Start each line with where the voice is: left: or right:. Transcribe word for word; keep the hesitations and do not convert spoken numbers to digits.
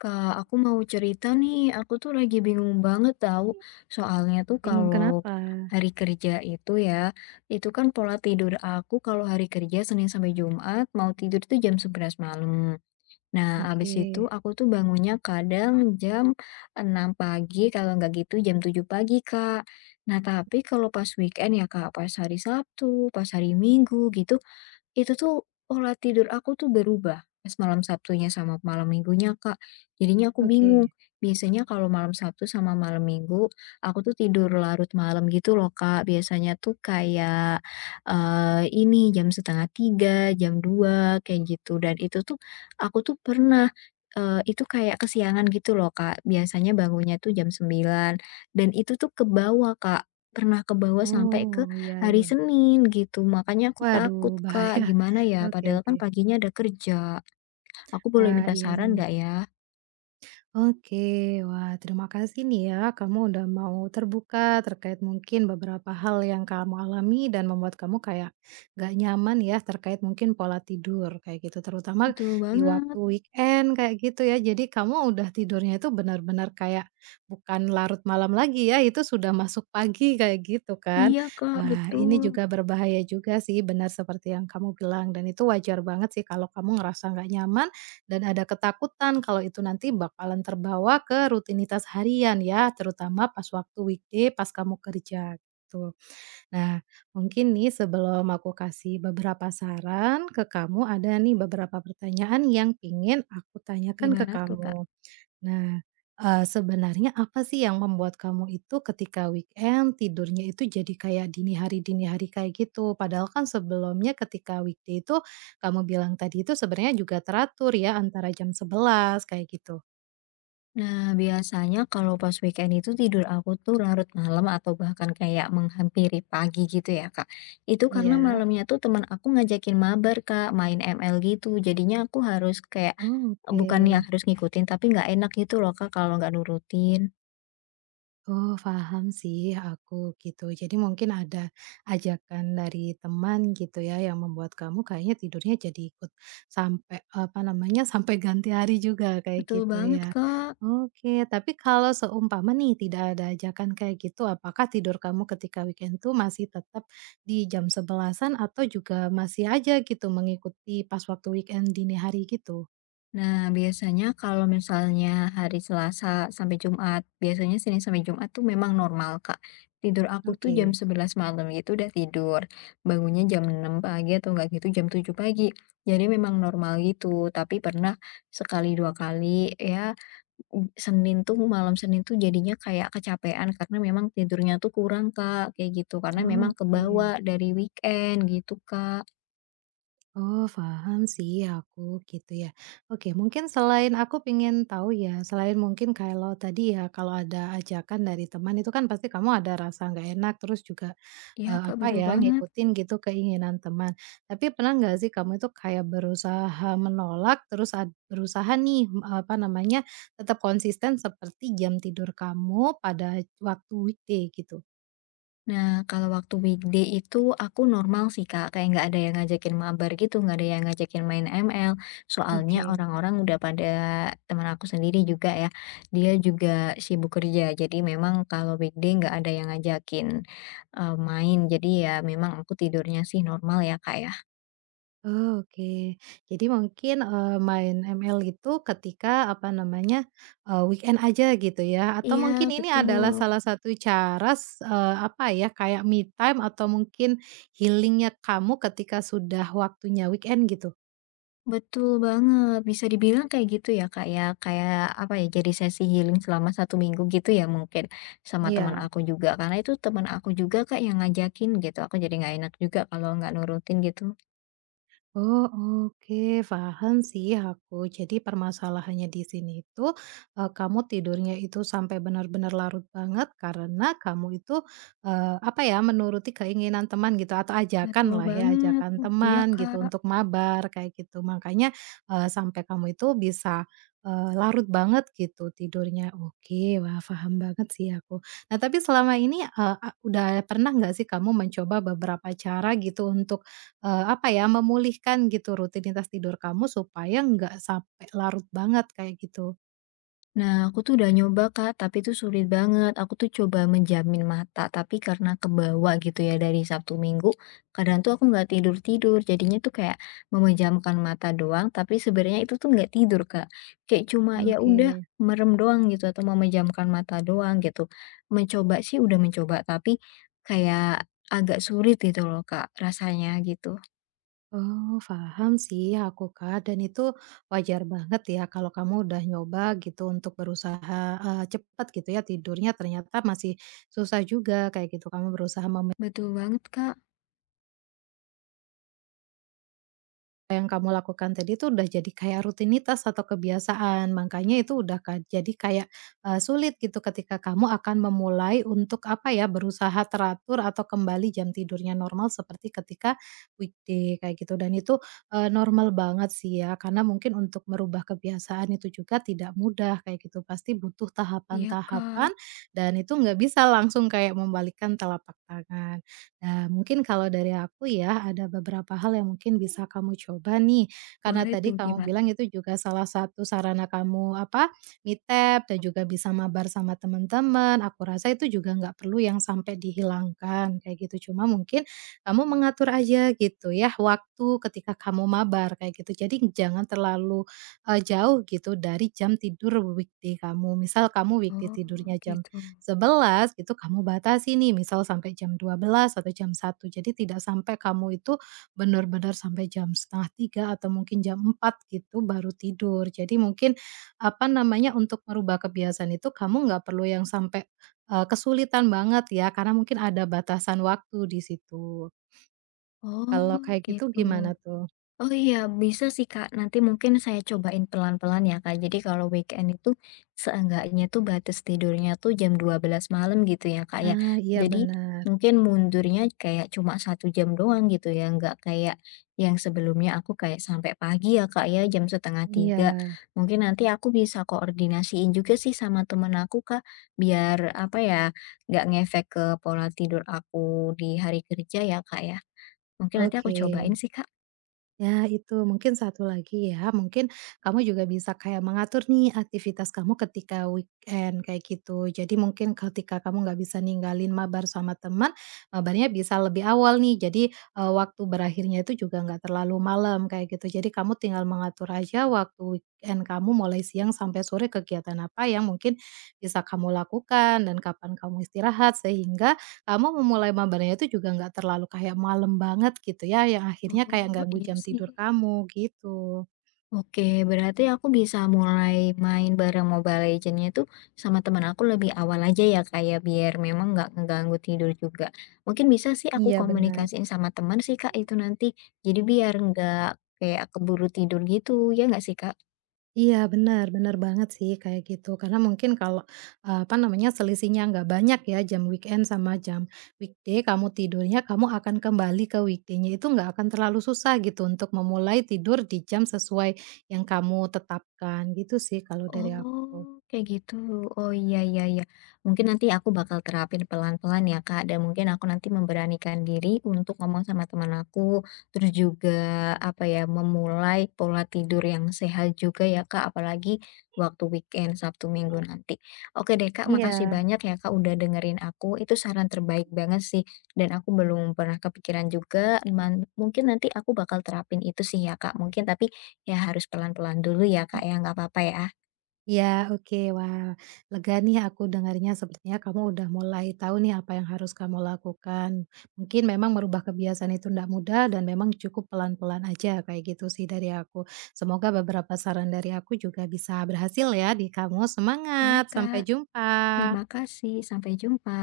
left: Kak, aku mau cerita nih. Aku tuh lagi bingung banget tahu. Soalnya tuh
right: Bingung
left: kalau
right: kenapa?
left: hari kerja itu ya, itu kan pola tidur aku kalau hari kerja Senin sampai Jumat mau tidur tuh jam sebelas malam. Nah, abis
right: Oke
left: itu aku tuh bangunnya kadang jam enam pagi, kalau nggak gitu jam tujuh pagi, Kak. Nah, tapi kalau pas weekend ya, Kak, pas hari Sabtu, pas hari Minggu gitu, itu tuh pola tidur aku tuh berubah pas malam Sabtunya sama malam Minggunya, Kak. Jadinya aku bingung.
right: oke.
left: Biasanya kalau malam Sabtu sama malam Minggu, aku tuh tidur larut malam gitu loh, Kak. Biasanya tuh kayak, eee, ini jam setengah tiga jam dua kayak gitu dan itu tuh aku tuh pernah, eee, itu kayak kesiangan gitu loh, Kak. Biasanya bangunnya tuh jam sembilan dan itu tuh ke bawah, Kak. Pernah ke bawah sampai ke
right: Oh, iya
left: hari
right: iya.
left: Senin gitu, makanya aku takut,
right: Waduh
left: Kak.
right: bahaya.
left: Gimana ya?
right: Oke
left: Padahal
right: oke.
left: kan paginya ada kerja. Aku boleh
right: Wah,
left: minta
right: iya
left: saran
right: nih.
left: nggak ya?
right: Oke, wah terima kasih nih ya kamu udah mau terbuka terkait mungkin beberapa hal yang kamu alami dan membuat kamu kayak gak nyaman ya terkait mungkin pola tidur kayak gitu terutama
left: Betul
right: di waktu
left: banget.
right: weekend kayak gitu ya. Jadi kamu udah tidurnya itu benar-benar kayak bukan larut malam lagi ya, itu sudah masuk pagi kayak gitu kan.
left: Iya, Kak,
right: Wah, ini
left: betul.
right: juga berbahaya juga sih benar seperti yang kamu bilang dan itu wajar banget sih kalau kamu ngerasa nggak nyaman dan ada ketakutan kalau itu nanti bakalan terbawa ke rutinitas harian ya, terutama pas waktu weekday pas kamu kerja, gitu. Nah, mungkin nih sebelum aku kasih beberapa saran ke kamu, ada nih beberapa pertanyaan yang pingin aku tanyakan ke
left: Gimana tuh, Kak?
right: kamu. Nah, eee, sebenarnya apa sih yang membuat kamu itu ketika weekend tidurnya itu jadi kayak dini hari-dini hari kayak gitu? Padahal kan sebelumnya ketika weekday itu kamu bilang tadi itu sebenarnya juga teratur ya antara jam sebelas kayak gitu?
left: Nah, biasanya kalau pas weekend itu tidur aku tuh larut malam atau bahkan kayak menghampiri pagi gitu ya, Kak. Itu karena
right: Iya?
left: malamnya tuh teman aku ngajakin mabar, Kak, main M L gitu. Jadinya aku harus kayak
right: Oh, oke.
left: bukannya harus ngikutin tapi nggak enak gitu loh, Kak, kalau nggak nurutin.
right: Oh, paham sih aku gitu. Jadi mungkin ada ajakan dari teman gitu ya yang membuat kamu kayaknya tidurnya jadi ikut sampai apa namanya, sampai ganti hari juga kayak
left: Betul
right: gitu
left: banget,
right: ya.
left: Kak.
right: Oke, tapi kalau seumpama nih tidak ada ajakan kayak gitu, apakah tidur kamu ketika weekend tuh masih tetap di jam sebelasan atau juga masih aja gitu mengikuti pas waktu weekend dini hari gitu?
left: Nah, biasanya kalau misalnya hari Selasa sampai Jumat, biasanya Senin sampai Jumat tuh memang normal, Kak. Tidur aku tuh jam
right: Oke.
left: sebelas malam gitu udah tidur. Bangunnya jam enam pagi atau enggak gitu jam tujuh pagi. Jadi memang normal gitu, tapi pernah sekali dua kali ya, mm, Senin tuh malam Senin tuh jadinya kayak kecapean karena memang tidurnya tuh kurang, Kak, kayak gitu. Karena memang
right: Oke.
left: kebawa dari weekend gitu, Kak.
right: Oh, paham sih aku gitu ya. Oke, mungkin selain aku pengen tahu ya, selain mungkin kalau tadi ya, kalau ada ajakan dari teman itu kan pasti kamu ada rasa nggak enak, terus juga,
left: Ya
right: eee,
left: Kak,
right: apa
left: betul
right: ya,
left: banget.
right: ngikutin gitu keinginan teman. Tapi pernah nggak sih kamu itu kayak berusaha menolak, terus ad berusaha nih, m- apa namanya, tetap konsisten seperti jam tidur kamu pada waktu weekday gitu?
left: Nah, kalau waktu weekday itu aku normal sih, Kak, kayak nggak ada yang ngajakin mabar gitu, nggak ada yang ngajakin main M L. Soalnya
right: Oke.
left: orang-orang udah pada teman aku sendiri juga ya, dia juga sibuk kerja. Jadi memang kalau weekday nggak ada yang ngajakin eh, main. Jadi ya memang aku tidurnya sih normal ya Kak ya.
right: Oh, oke. Jadi mungkin, eee, main M L itu ketika, apa namanya, eee, weekend aja gitu ya, atau mungkin
left: Iya,
right: ini adalah
left: betul.
right: salah satu cara s eee, apa ya, kayak me time atau mungkin healingnya kamu ketika sudah waktunya weekend gitu?
left: Betul banget, bisa dibilang kayak gitu ya Kak ya, kayak apa ya, jadi sesi healing selama satu minggu gitu ya mungkin, sama teman
right: Iya.
left: aku juga, karena itu teman aku juga Kak yang ngajakin gitu, aku jadi nggak enak juga kalau nggak nurutin gitu.
right: Oh, oke, paham sih aku. Jadi permasalahannya di sini itu, eee, kamu tidurnya itu sampai benar-benar larut banget karena kamu itu, eee, apa ya, menuruti keinginan teman gitu atau ajakan
left: Betul
right: lah ya,
left: banget,
right: ajakan
left: iya
right: teman gitu
left: Kak.
right: untuk mabar kayak gitu. Makanya, eee, sampai kamu itu bisa, eee, larut banget gitu tidurnya. Oke, wah paham banget sih aku. Nah, tapi selama ini, eee, a udah pernah nggak sih kamu mencoba beberapa cara gitu untuk, Eee, apa ya, memulihkan gitu rutinitas tidur kamu supaya nggak sampai larut banget kayak gitu.
left: Nah, aku tuh udah nyoba Kak, tapi tuh sulit banget. Aku tuh coba menjamin mata, tapi karena kebawa gitu ya dari Sabtu Minggu, kadang tuh aku nggak tidur-tidur. Jadinya tuh kayak memejamkan mata doang, tapi sebenarnya itu tuh nggak tidur, Kak. Kayak cuma ya udah
right: Oke.
left: merem doang gitu atau memejamkan mata doang gitu. Mencoba sih udah mencoba, tapi kayak agak sulit gitu loh, Kak, rasanya gitu.
right: Oh, paham sih aku, Kak, dan itu wajar banget ya kalau kamu udah nyoba gitu untuk berusaha, eee, cepat gitu ya tidurnya ternyata masih susah juga kayak gitu. Kamu berusaha mem
left: Betul banget Kak.
right: Yang kamu lakukan tadi itu udah jadi kayak rutinitas atau kebiasaan, makanya itu udah ka jadi kayak, eee, sulit gitu ketika kamu akan memulai untuk apa ya, berusaha teratur atau kembali jam tidurnya normal seperti ketika weekday kayak gitu dan itu, eee, normal banget sih ya karena mungkin untuk merubah kebiasaan itu juga tidak mudah kayak gitu, pasti butuh
left: Iya
right: tahapan-tahapan
left: Kak,
right: dan itu nggak bisa langsung kayak membalikkan telapak tangan. Nah, mungkin kalau dari aku ya, ada beberapa hal yang mungkin bisa kamu coba nih. Karena
left: boleh
right: tadi
left: tuh
right: kamu
left: gimana?
right: bilang itu juga salah satu sarana kamu apa, me dan juga bisa mabar sama teman-teman. Aku rasa itu juga nggak perlu yang sampai dihilangkan kayak gitu. Cuma mungkin kamu mengatur aja gitu ya waktu ketika kamu mabar kayak gitu. Jadi jangan terlalu eh, jauh gitu dari jam tidur weekday kamu. Misal kamu weekday
left: Oh,
right: tidurnya jam
left: gitu.
right: sebelas itu kamu batasi nih, misal sampai jam dua belas atau jam satu. Jadi tidak sampai kamu itu benar-benar sampai jam setengah tiga atau mungkin jam empat gitu baru tidur. Jadi mungkin, apa namanya, untuk merubah kebiasaan itu kamu nggak perlu yang sampai, eee, kesulitan banget ya, karena mungkin ada batasan waktu di situ. Kalau
left: Oh,
right: kayak gitu
left: gitu.
right: gimana tuh?
left: Oh iya, bisa sih Kak, nanti mungkin saya cobain pelan-pelan ya Kak. Jadi kalau weekend itu seenggaknya tuh batas tidurnya tuh jam dua belas malam gitu ya Kak ya.
right: Ah, iya
left: Jadi
right: benar.
left: mungkin mundurnya kayak cuma satu jam doang gitu ya, nggak kayak yang sebelumnya aku kayak sampai pagi ya Kak ya, jam setengah
right: Iya,
left: tiga. Mungkin nanti aku bisa koordinasiin juga sih sama temen aku Kak, biar apa ya, nggak ngefek ke pola tidur aku di hari kerja ya Kak ya. Mungkin nanti aku
right: oke.
left: cobain sih, Kak.
right: Ya itu, mungkin satu lagi ya, mungkin kamu juga bisa kayak mengatur nih aktivitas kamu ketika weekend kayak gitu. Jadi mungkin ketika kamu nggak bisa ninggalin mabar sama teman, mabarnya bisa lebih awal nih. Jadi, eee, waktu berakhirnya itu juga nggak terlalu malam kayak gitu. Jadi kamu tinggal mengatur aja waktu weekend kamu mulai siang sampai sore kegiatan apa yang mungkin bisa kamu lakukan dan kapan kamu istirahat sehingga kamu memulai mabalnya itu juga nggak terlalu kayak malam banget gitu ya, yang akhirnya kayak
left: Oh,
right: ganggu
left: iya
right: jam
left: sih.
right: tidur kamu, gitu.
left: Oke, berarti aku bisa mulai main bareng Mobile Legends-nya tuh sama teman aku lebih awal aja ya, kayak biar memang nggak ngeganggu tidur juga. Mungkin bisa sih aku
right: Iya, benar.
left: komunikasiin sama teman sih, Kak, itu nanti. Jadi biar nggak kayak keburu tidur gitu, ya nggak sih, Kak?
right: Iya, benar benar banget sih kayak gitu. Karena mungkin kalau, eee, apa namanya, selisihnya nggak banyak ya jam weekend sama jam weekday, kamu tidurnya kamu akan kembali ke weekday-nya itu nggak akan terlalu susah gitu untuk memulai tidur di jam sesuai yang kamu tetapkan, gitu sih kalau dari aku.
left: Oh, kayak gitu. Oh, iya iya iya. Mungkin nanti aku bakal terapin pelan-pelan ya, Kak, dan mungkin aku nanti memberanikan diri untuk ngomong sama teman aku, terus juga apa ya, memulai pola tidur yang sehat juga ya, Kak, apalagi waktu weekend Sabtu Minggu nanti. Oke deh, Kak, makasih
right: Iya.
left: banyak ya, Kak, udah dengerin aku. Itu saran terbaik banget sih dan aku belum pernah kepikiran juga. Man- mungkin nanti aku bakal terapin itu sih ya, Kak. Mungkin tapi ya harus pelan-pelan dulu ya, Kak, ya nggak apa-apa ya.
right: Iya, oke. Wah, lega nih aku dengarnya sepertinya kamu udah mulai tahu nih apa yang harus kamu lakukan. Mungkin memang merubah kebiasaan itu tidak mudah dan memang cukup pelan-pelan aja kayak gitu sih dari aku. Semoga beberapa saran dari aku juga bisa berhasil ya di kamu.
left: Iya
right: Semangat,
left: Kak,
right: sampai jumpa.
left: terima kasih, sampai jumpa.